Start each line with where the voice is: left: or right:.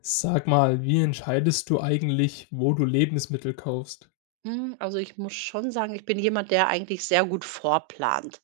left: Sag mal, wie entscheidest du eigentlich, wo du Lebensmittel kaufst?
right: Also, ich muss schon sagen, ich bin jemand, der eigentlich sehr gut vorplant.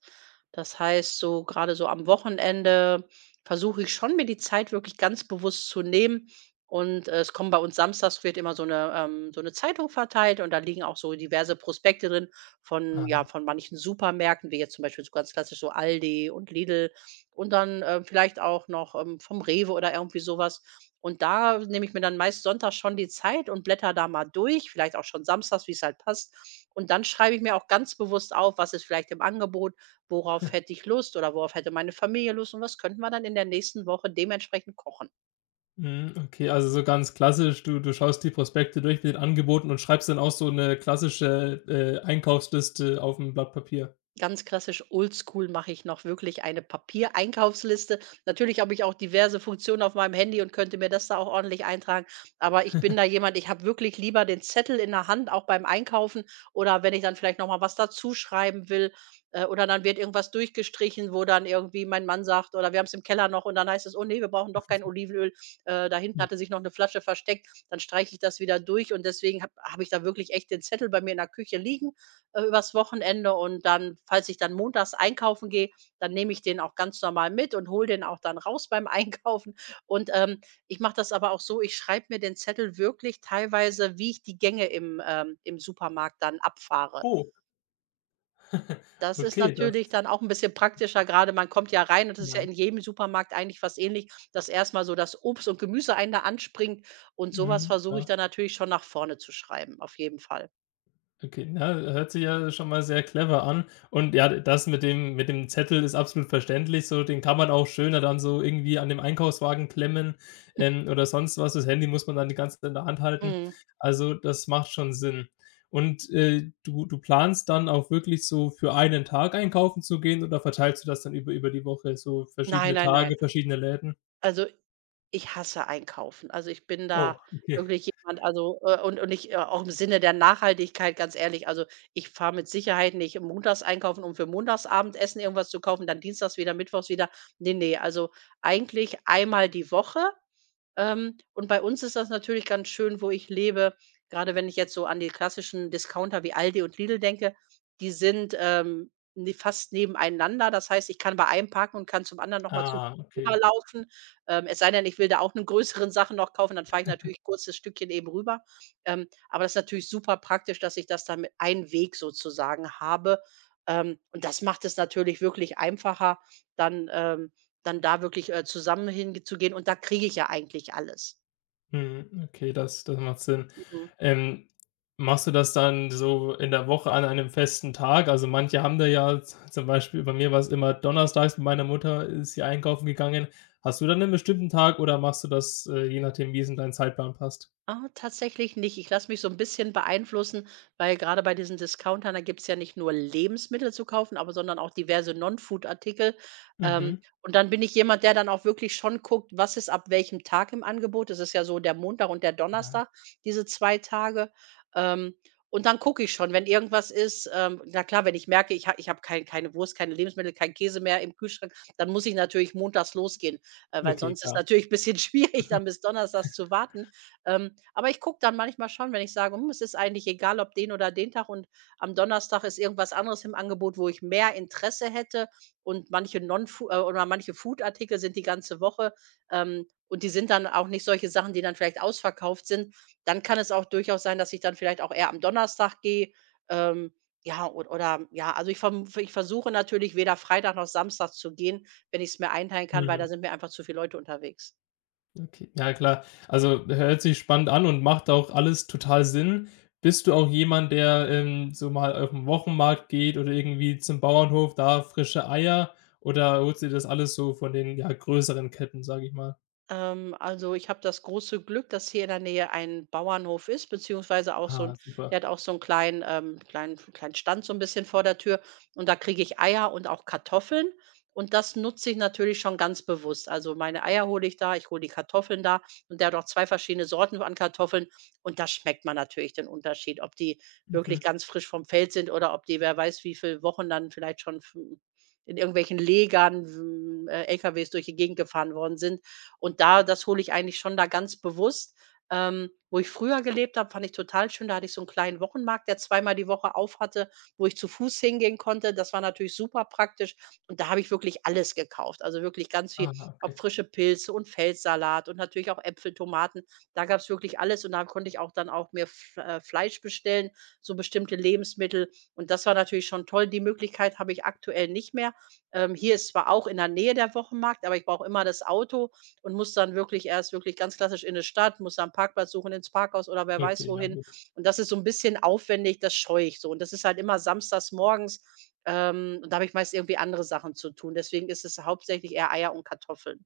right: Das heißt, so gerade so am Wochenende versuche ich schon, mir die Zeit wirklich ganz bewusst zu nehmen. Und, es kommen bei uns samstags wird immer so eine Zeitung verteilt und da liegen auch so diverse Prospekte drin von ja,
left: Aha.
right: von manchen Supermärkten, wie jetzt zum Beispiel so ganz klassisch so Aldi und Lidl und dann, vielleicht auch noch, vom Rewe oder irgendwie sowas. Und da nehme ich mir dann meist sonntags schon die Zeit und blätter da mal durch, vielleicht auch schon samstags, wie es halt passt. Und dann schreibe ich mir auch ganz bewusst auf, was ist vielleicht im Angebot, worauf hätte ich Lust oder worauf hätte meine Familie Lust und was könnten wir dann in der nächsten Woche dementsprechend kochen.
left: Mhm, okay, also so ganz klassisch, du schaust die Prospekte durch mit den Angeboten und schreibst dann auch so eine klassische, Einkaufsliste auf ein Blatt Papier?
right: Ganz klassisch oldschool mache ich noch wirklich eine Papiereinkaufsliste. Natürlich habe ich auch diverse Funktionen auf meinem Handy und könnte mir das da auch ordentlich eintragen. Aber ich bin da jemand, ich habe wirklich lieber den Zettel in der Hand, auch beim Einkaufen oder wenn ich dann vielleicht noch mal was dazuschreiben will, oder dann wird irgendwas durchgestrichen, wo dann irgendwie mein Mann sagt oder wir haben es im Keller noch und dann heißt es, oh nee, wir brauchen doch kein Olivenöl. Da hinten
left: Ja.
right: hatte sich noch eine Flasche versteckt. Dann streiche ich das wieder durch und deswegen habe hab hab ich da wirklich echt den Zettel bei mir in der Küche liegen übers Wochenende und dann falls ich dann montags einkaufen gehe, dann nehme ich den auch ganz normal mit und hole den auch dann raus beim Einkaufen. Und, ich mache das aber auch so, ich schreibe mir den Zettel wirklich teilweise, wie ich die Gänge im Supermarkt dann abfahre.
left: Oh,
right: Das ist
left: okay, das
right: natürlich dann auch ein bisschen praktischer. Gerade man kommt ja rein und das ist ja
left: ja,
right: in jedem Supermarkt eigentlich fast ähnlich, dass erstmal so das Obst und Gemüse einen da anspringt und sowas
left: mhm,
right: versuche ich
left: klar.
right: dann natürlich schon nach vorne zu schreiben, auf jeden Fall.
left: Okay, na, hört sich ja schon mal sehr clever an. Und ja, das mit dem Zettel ist absolut verständlich. So, den kann man auch schöner dann so irgendwie an dem Einkaufswagen klemmen, oder sonst was. Das Handy muss man dann die ganze Zeit in der Hand halten.
right: Mhm.
left: Also, das macht schon Sinn. Und, du planst dann auch wirklich so für einen Tag einkaufen zu gehen oder verteilst du das dann über die Woche, so
right: Nein,
left: verschiedene
right: nein,
left: Tage,
right: nein.
left: verschiedene Läden?
right: Also, ich hasse Einkaufen. Also, ich bin
left: Oh,
right: da
left: okay.
right: wirklich jemand also, und ich, auch im Sinne der Nachhaltigkeit, ganz ehrlich, also, ich fahre mit Sicherheit nicht montags einkaufen, um für Montagsabendessen irgendwas zu kaufen, dann dienstags wieder, mittwochs wieder. Ne, ne, also, eigentlich einmal die Woche, und bei uns ist das natürlich ganz schön, wo ich lebe. Gerade wenn ich jetzt so an die klassischen Discounter wie Aldi und Lidl denke, die sind, ne fast nebeneinander. Das heißt, ich kann bei einem parken und kann zum anderen noch mal zu
left: Ah, okay.
right: rüberlaufen. Es sei denn, ich will da auch einen größeren Sachen noch kaufen, dann fahre ich natürlich kurz das Stückchen eben rüber. Aber das ist natürlich super praktisch, dass ich das dann mit einem Weg sozusagen habe. Und das macht es natürlich wirklich einfacher, dann, ähm, dann da wirklich, zusammen hinzugehen und da kriege ich ja eigentlich alles.
left: Mhm, okay, das macht Sinn.
right: Mhm.
left: Ähm, machst du das dann so in der Woche an einem festen Tag? Also, manche haben da ja z zum Beispiel bei mir war es immer donnerstags, mit meiner Mutter ist sie einkaufen gegangen. Hast du dann einen bestimmten Tag oder machst du das, je nachdem, wie es in deinen Zeitplan passt?
right: Ah, tatsächlich nicht. Ich lasse mich so ein bisschen beeinflussen, weil gerade bei diesen Discountern, da gibt's ja nicht nur Lebensmittel zu kaufen, aber sondern auch diverse Non-Food-Artikel. Ähm,
left: Mhm.
right: und dann bin ich jemand, der dann auch wirklich schon guckt, was ist ab welchem Tag im Angebot. Das ist ja so der Montag und der
left: Ja,
right: Donnerstag, diese 2 Tage. Ähm, und dann gucke ich schon, wenn irgendwas ist, na klar, wenn ich merke, ich habe keine Wurst, keine Lebensmittel, keinen Käse mehr im Kühlschrank, dann muss ich natürlich montags losgehen, weil
left: okay,
right: sonst ist
left: klar.
right: natürlich ein bisschen schwierig, dann bis donnerstags zu warten. Aber ich gucke dann manchmal schon, wenn ich sage: „Hm, es ist eigentlich egal, ob den oder den Tag und am Donnerstag ist irgendwas anderes im Angebot, wo ich mehr Interesse hätte und manche non oder manche Food-Artikel sind die ganze Woche, und die sind dann auch nicht solche Sachen, die dann vielleicht ausverkauft sind." Dann kann es auch durchaus sein, dass ich dann vielleicht auch eher am Donnerstag gehe, ähm, ja, od oder ja, also ich versuche natürlich weder Freitag noch Samstag zu gehen, wenn ich es mir einteilen kann, weil da sind mir einfach zu viele Leute unterwegs.
left: Okay, ja, klar. Also, hört sich spannend an und macht auch alles total Sinn. Bist du auch jemand, der, so mal auf den Wochenmarkt geht oder irgendwie zum Bauernhof, da frische Eier, oder holst du dir das alles so von den, ja, größeren Ketten, sage ich mal?
right: Also ich habe das große Glück, dass hier in der Nähe ein Bauernhof ist, beziehungsweise auch so
left: Ah,
right: ein, der
left: super.
right: hat auch so einen kleinen Stand so ein bisschen vor der Tür und da kriege ich Eier und auch Kartoffeln und das nutze ich natürlich schon ganz bewusst. Also, meine Eier hole ich da, ich hole die Kartoffeln da und der hat auch 2 verschiedene Sorten an Kartoffeln und da schmeckt man natürlich den Unterschied, ob die
left: Mhm.
right: wirklich ganz frisch vom Feld sind oder ob die wer weiß wie viele Wochen dann vielleicht schon f in irgendwelchen Legern, w LKWs durch die Gegend gefahren worden sind. Und da das hole ich eigentlich schon da ganz bewusst. Wo ich früher gelebt habe, fand ich total schön. Da hatte ich so einen kleinen Wochenmarkt, der zweimal die Woche auf hatte, wo ich zu Fuß hingehen konnte. Das war natürlich super praktisch und da habe ich wirklich alles gekauft, also wirklich ganz viel,
left: Ah, okay.
right: ob frische Pilze und Feldsalat und natürlich auch Äpfel, Tomaten. Da gab es wirklich alles und da konnte ich auch dann auch mir F Fleisch bestellen, so bestimmte Lebensmittel und das war natürlich schon toll. Die Möglichkeit habe ich aktuell nicht mehr. Hier ist zwar auch in der Nähe der Wochenmarkt, aber ich brauche immer das Auto und muss dann wirklich erst wirklich ganz klassisch in 'ne Stadt, muss dann 'n Parkplatz suchen, ins Parkhaus oder wer weiß
left: Okay, ja,
right: wohin.
left: gut.
right: Und das ist so ein bisschen aufwendig, das scheue ich so. Und das ist halt immer samstags morgens, und da habe ich meist irgendwie andere Sachen zu tun. Deswegen ist es hauptsächlich eher Eier und Kartoffeln.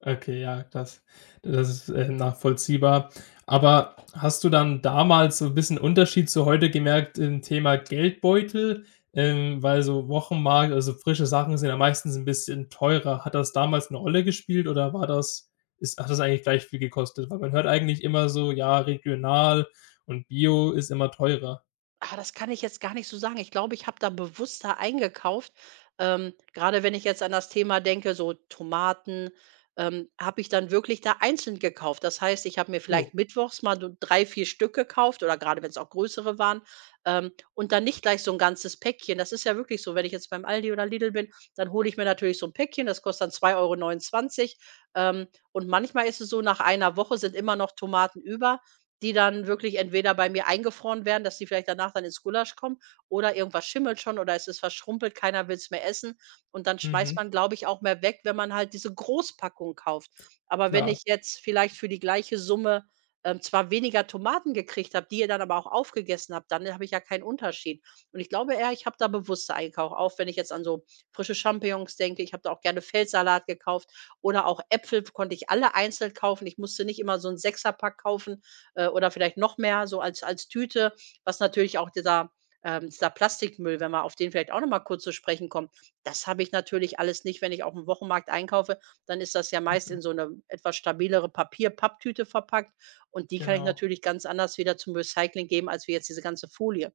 left: Okay, ja, das ist, nachvollziehbar. Aber hast du dann damals so ein bisschen Unterschied zu heute gemerkt im Thema Geldbeutel? Weil so Wochenmarkt, also frische Sachen sind ja meistens ein bisschen teurer. Hat das damals eine Rolle gespielt oder war das ist hat das eigentlich gleich viel gekostet? Weil man hört eigentlich immer so: „Ja, regional und Bio ist immer teurer.“
right: Ah, das kann ich jetzt gar nicht so sagen. Ich glaube, ich habe da bewusster eingekauft. Grade wenn ich jetzt an das Thema denke, so Tomaten, habe ich dann wirklich da einzeln gekauft. Das heißt, ich habe mir
left: Oh,
right: vielleicht mittwochs mal so 3, 4 Stück gekauft oder gerade wenn es auch größere waren, und dann nicht gleich so ein ganzes Päckchen. Das ist ja wirklich so, wenn ich jetzt beim Aldi oder Lidl bin, dann hole ich mir natürlich so ein Päckchen, das kostet dann 2,29 €. Ähm, und manchmal ist es so, nach einer Woche sind immer noch Tomaten über. Die dann wirklich entweder bei mir eingefroren werden, dass die vielleicht danach dann ins Gulasch kommen oder irgendwas schimmelt schon oder es ist verschrumpelt, keiner will es mehr essen. Und dann schmeißt
left: mhm,
right: man, glaube ich, auch mehr weg, wenn man halt diese Großpackung kauft. Aber wenn
left: klar.
right: ich jetzt vielleicht für die gleiche Summe, zwar weniger Tomaten gekriegt habe, die ihr dann aber auch aufgegessen habt, dann habe ich ja keinen Unterschied. Und ich glaube eher, ich habe da bewusster eingekauft, auch wenn ich jetzt an so frische Champignons denke. Ich habe da auch gerne Feldsalat gekauft oder auch Äpfel konnte ich alle einzeln kaufen. Ich musste nicht immer so einen Sechserpack kaufen, oder vielleicht noch mehr so als Tüte, was natürlich auch dieser Plastikmüll, wenn wir auf den vielleicht auch noch mal kurz zu sprechen kommen, das habe ich natürlich alles nicht, wenn ich aufm Wochenmarkt einkaufe, dann ist das ja meist
left: Mhm,
right: in so eine etwas stabilere Papier-Papptüte verpackt und die kann ich
left: genau.
right: natürlich ganz anders wieder zum Recycling geben als wie jetzt diese ganze Folie.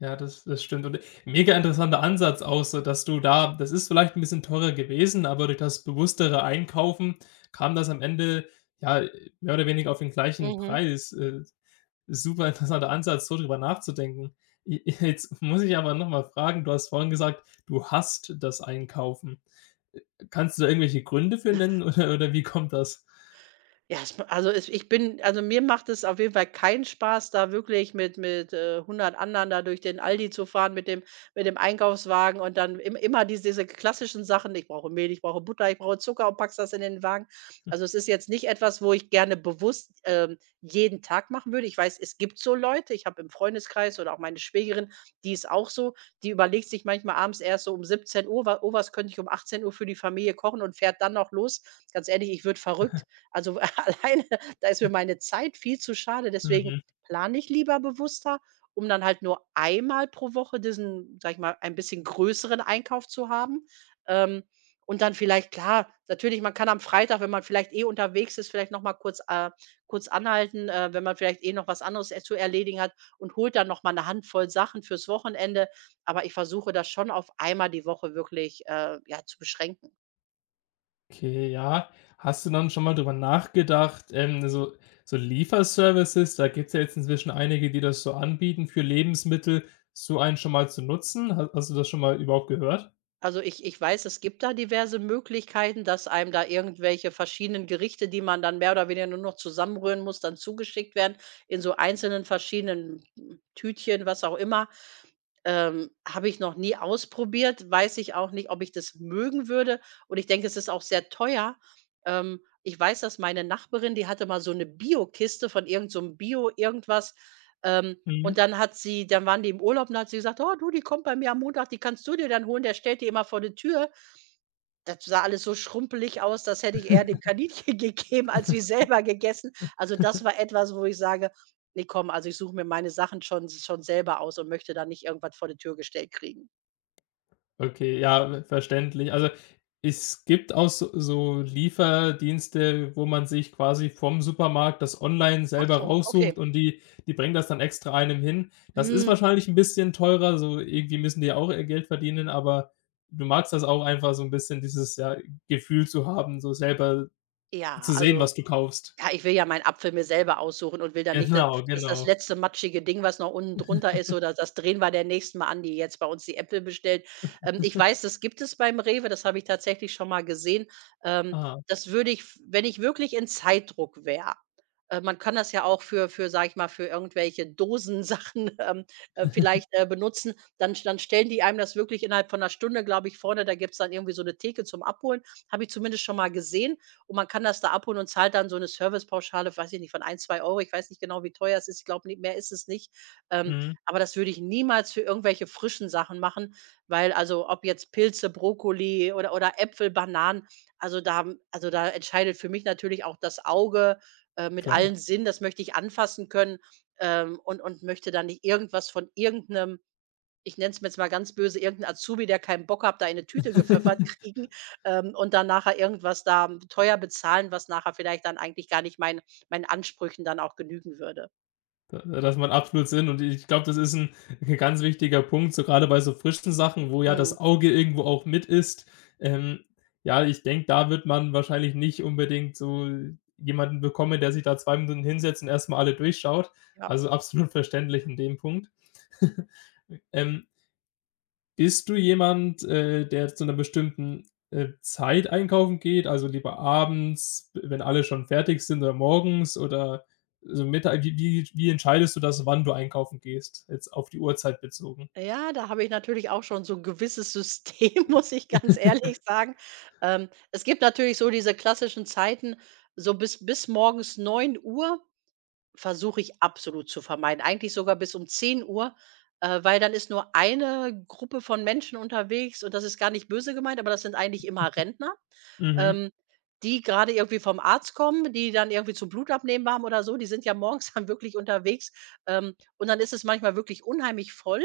left: Ja, das das stimmt und mega interessanter Ansatz auch so, dass du da das ist vielleicht ein bisschen teurer gewesen, aber durch das bewusstere Einkaufen kam das am Ende, ja, mehr oder weniger auf den gleichen
right: Mhm.
left: Preis. Super interessanter Ansatz, so drüber nachzudenken. J Jetzt muss ich aber noch mal fragen, du hast vorhin gesagt, du hasst das Einkaufen. Äh, kannst du da irgendwelche Gründe für nennen oder wie kommt das?
right: Ja, es ma also, es mir macht es auf jeden Fall keinen Spaß, da wirklich mit 100 anderen da durch den Aldi zu fahren mit dem Einkaufswagen und dann im immer diese klassischen Sachen: „Ich brauche Mehl, ich brauche Butter, ich brauche Zucker" und packst das in den Wagen. Also, es ist jetzt nicht etwas, wo ich gerne bewusst, jeden Tag machen würde. Ich weiß, es gibt so Leute, ich habe im Freundeskreis oder auch meine Schwägerin, die ist auch so, die überlegt sich manchmal abends erst so um 17:00: „Wa oh, was könnte ich um 18 Uhr für die Familie kochen?" und fährt dann noch los. Ganz ehrlich, ich würde verrückt. Also alleine, da ist mir meine Zeit viel zu schade. Deswegen
left: Mhm.
right: plane ich lieber bewusster, um dann halt nur einmal pro Woche diesen, sage ich mal, ein bisschen größeren Einkauf zu haben. Ähm, und dann vielleicht, klar, natürlich, man kann am Freitag, wenn man vielleicht eh unterwegs ist, vielleicht nochmal kurz anhalten, wenn man vielleicht eh noch was anderes zu erledigen hat und holt dann nochmal eine Handvoll Sachen fürs Wochenende. Aber ich versuche das schon auf einmal die Woche wirklich ja, zu beschränken.
left: Okay, ja. Hast du dann schon mal drüber nachgedacht, so Lieferservices, da gibt's ja jetzt inzwischen einige, die das so anbieten für Lebensmittel, so einen schon mal zu nutzen. Ha Hast du das schon mal überhaupt gehört?
right: Also, ich weiß, es gibt da diverse Möglichkeiten, dass einem da irgendwelche verschiedenen Gerichte, die man dann mehr oder weniger nur noch zusammenrühren muss, dann zugeschickt werden in so einzelnen verschiedenen Tütchen, was auch immer. Habe ich noch nie ausprobiert, weiß ich auch nicht, ob ich das mögen würde, und ich denke, es ist auch sehr teuer. Ich weiß, dass meine Nachbarin, die hatte mal so eine Bio-Kiste von irgend so 'm Bio irgendwas, ähm, und
left: Mhm.
right: dann hat sie dann waren die im Urlaub und hat sie gesagt: „Oh du, die kommt bei mir am Montag, die kannst du dir dann holen, der stellt die immer vor die Tür.“ Das sah alles so schrumpelig aus, das hätte ich eher dem Kaninchen gegeben als mir selber gegessen. Also, das war etwas, wo ich sage: nee, komm, also ich suche mir meine Sachen schon selber aus und möchte da nicht irgendwas vor die Tür gestellt kriegen.“
left: Okay, ja, verständlich. Also, es gibt auch so Lieferdienste, wo man sich quasi vom Supermarkt das online
right: Ach
left: selber
right: so,
left: raussucht
right: okay.
left: und die bringen das dann extra einem hin. Das ist
right: Hm,
left: wahrscheinlich ein bisschen teurer, so irgendwie müssen die ja auch ihr Geld verdienen, aber du magst das auch einfach so ein bisschen dieses, ja, Gefühl zu haben, so selber
right: ja,
left: zu sehen, was
right: also.
left: du kaufst.
right: Ja, ich will ja meinen Apfel mir selber aussuchen und will dann nicht, dass
left: Genau,
right: dass das
left: genau.
right: letzte matschige Ding, was noch unten drunter ist oder das drehen wir der nächsten Mal an, die jetzt bei uns die Äpfel bestellt. Ich weiß, das gibt es beim Rewe, das habe ich tatsächlich schon mal gesehen. Ähm,
left: Ah,
right: Das würde ich, f wenn ich wirklich in Zeitdruck wäre, man kann das ja auch für, sage ich mal, für irgendwelche Dosensachen, vielleicht, benutzen, dann stellen die einem das wirklich innerhalb von einer Stunde, glaube ich, vorne, da gibt's dann irgendwie so eine Theke zum Abholen, habe ich zumindest schon mal gesehen. Und man kann das da abholen und zahlt dann so eine Servicepauschale, weiß ich nicht, von ein 2 Euro. Ich weiß nicht genau, wie teuer es ist. Ich glaube, ne, mehr ist es nicht. Ähm,
left: mhm,
right: aber das würde ich niemals für irgendwelche frischen Sachen machen, weil, also, ob jetzt Pilze, Brokkoli oder Äpfel, Bananen, also da, also da entscheidet für mich natürlich auch das Auge, mit
left: klar.
right: allen Sinnen. Das möchte ich anfassen können, und möchte dann nicht irgendwas von irgendeinem, ich nenne es mir jetzt mal ganz böse, irgendein Azubi, der keinen Bock hat, da in 'ne Tüte gepfeffert kriegen, und dann nachher irgendwas da teuer bezahlen, was nachher vielleicht dann eigentlich gar nicht meinen Ansprüchen dann auch genügen würde.
left: Da das macht absolut Sinn und ich glaube, das ist ein ganz wichtiger Punkt, so grade bei so frischen Sachen, wo ja
right: Mhm,
left: das Auge irgendwo auch mit ist. Ähm, ja, ich denke, da wird man wahrscheinlich nicht unbedingt so jemanden bekommen, der sich da 2 Minuten hinsetzt und erst mal alle durchschaut.
right: ja.
left: Also, absolut verständlich in dem Punkt. Ähm, bist du jemand, der zu einer bestimmten, Zeit einkaufen geht? Also, lieber abends, wenn alle schon fertig sind oder morgens oder so Mittag? Wie entscheidest du das, wann du einkaufen gehst, jetzt auf die Uhrzeit bezogen?
right: Ja, da habe ich natürlich auch schon so 'n gewisses System, muss ich ganz ehrlich sagen. Es gibt natürlich so diese klassischen Zeiten, so bis morgens 9 Uhr. Versuche ich absolut zu vermeiden. Eigentlich sogar bis um 10 Uhr, weil dann ist nur eine Gruppe von Menschen unterwegs, und das ist gar nicht böse gemeint, aber das sind eigentlich immer Rentner,
left: Mhm,
right: ähm, die gerade irgendwie vom Arzt kommen, die dann irgendwie zum Blutabnehmen waren oder so, die sind ja morgens dann wirklich unterwegs. Und dann ist es manchmal wirklich unheimlich voll.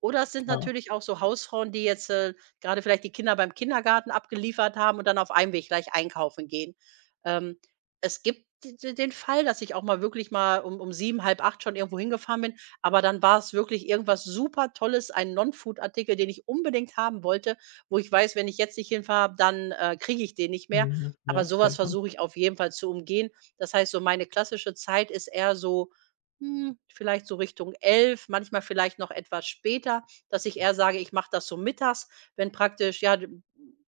right: Oder es sind
left: klar.
right: natürlich auch so Hausfrauen, die jetzt, grade vielleicht die Kinder beim Kindergarten abgeliefert haben und dann auf einem Weg gleich einkaufen gehen. Ähm, es gibt d d den Fall, dass ich auch mal wirklich mal um sieben, halb acht schon irgendwo hingefahren bin, aber dann war es wirklich irgendwas super Tolles, ein Non-Food-Artikel, den ich unbedingt haben wollte, wo ich weiß, wenn ich jetzt nicht hinfahre, dann, kriege ich den nicht mehr.
left: Mhm,
right: Aber
left: ja,
right: sowas
left: kennt man.
right: versuche ich auf jeden Fall zu umgehen. Das heißt so, meine klassische Zeit ist eher so, hm, vielleicht so Richtung elf, manchmal vielleicht noch etwas später, dass ich eher sage, ich mache das so mittags, wenn praktisch, ja, d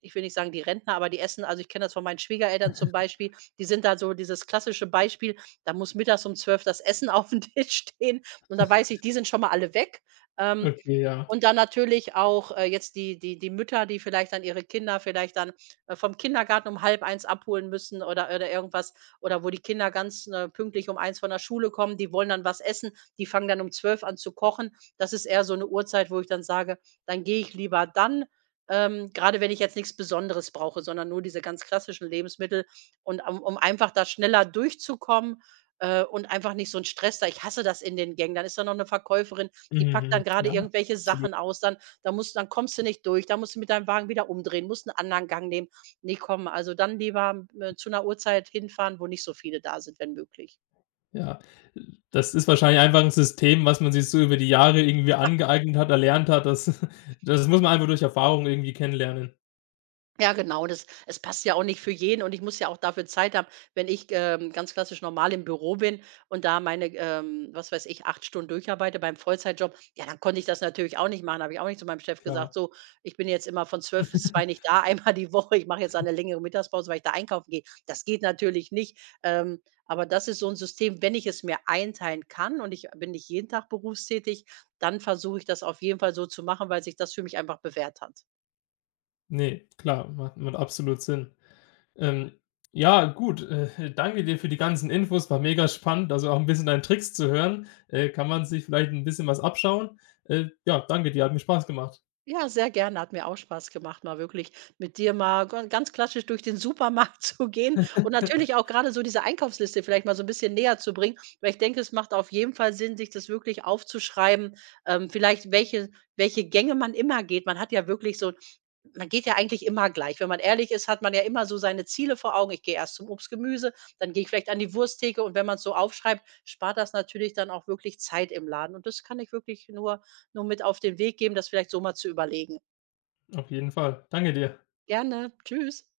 right: ich will nicht sagen die Rentner, aber die essen, also ich kenne das von meinen Schwiegereltern zum Beispiel, die sind da so dieses klassische Beispiel, da muss mittags um 12 das Essen auf aufm Tisch stehen und da weiß ich, die sind schon mal alle weg. Ähm,
left: Okay, ja.
right: und dann natürlich auch, jetzt die Mütter, die vielleicht dann ihre Kinder vielleicht dann, vom Kindergarten um halb eins abholen müssen oder irgendwas oder wo die Kinder ganz, ne, pünktlich um eins von der Schule kommen, die wollen dann was essen, die fangen dann um zwölf an zu kochen. Das ist eher so eine Uhrzeit, wo ich dann sage, dann gehe ich lieber dann, grade wenn ich jetzt nichts Besonderes brauche, sondern nur diese ganz klassischen Lebensmittel und um einfach da schneller durchzukommen, und einfach nicht so ein Stress da, ich hasse das in den Gängen. Dann ist da noch eine Verkäuferin, die packt
left: Mhm,
right: dann gerade
left: ja,
right: irgendwelche
left: absolut.
right: Sachen aus, dann da musst dann kommst du nicht durch, da musst du mit deinem Wagen wieder umdrehen, musst einen anderen Gang nehmen. Ne, komm, also dann lieber, zu einer Uhrzeit hinfahren, wo nicht so viele da sind, wenn möglich.
left: Ja, das ist wahrscheinlich einfach ein System, was man sich so über die Jahre irgendwie angeeignet hat, erlernt hat. Das das muss man einfach durch Erfahrung irgendwie kennenlernen.
right: Ja, genau, das es passt ja auch nicht für jeden und ich muss ja auch dafür Zeit haben, wenn ich, ganz klassisch normal im Büro bin und da meine, was weiß ich, 8 Stunden durcharbeite beim Vollzeitjob, ja, dann konnte ich das natürlich auch nicht machen. Habe ich auch nicht zu meinem Chef
left: Klar.
right: gesagt: „So, ich bin jetzt immer von 12 bis 2 nicht da, einmal die Woche. Ich mache jetzt eine längere Mittagspause, weil ich da einkaufen gehe.“ Das geht natürlich nicht. Ähm, aber das ist so ein System, wenn ich es mir einteilen kann und ich bin nicht jeden Tag berufstätig, dann versuche ich das auf jeden Fall so zu machen, weil sich das für mich einfach bewährt hat.
left: Ne, klar, macht absolut Sinn. Ähm, ja, gut, danke dir für die ganzen Infos, war mega spannend, also auch ein bisschen deine Tricks zu hören. Kann man sich vielleicht ein bisschen was abschauen. Ja, danke dir, hat mir Spaß gemacht.
right: Ja, sehr gerne. Hat mir auch Spaß gemacht, mal wirklich mit dir mal ganz klassisch durch den Supermarkt zu gehen und natürlich auch gerade so diese Einkaufsliste vielleicht mal so ein bisschen näher zu bringen, weil ich denke, es macht auf jeden Fall Sinn, sich das wirklich aufzuschreiben, vielleicht welche welche Gänge man immer geht. Man hat ja wirklich so, man geht ja eigentlich immer gleich. Wenn man ehrlich ist, hat man ja immer so seine Ziele vor Augen. Ich gehe erst zum Obst, Gemüse, dann gehe ich vielleicht an die Wursttheke und wenn man es so aufschreibt, spart das natürlich dann auch wirklich Zeit im Laden und das kann ich wirklich nur mit auf den Weg geben, das vielleicht so mal zu überlegen.
left: Auf jeden Fall. Danke dir.
right: Gerne. Tschüss.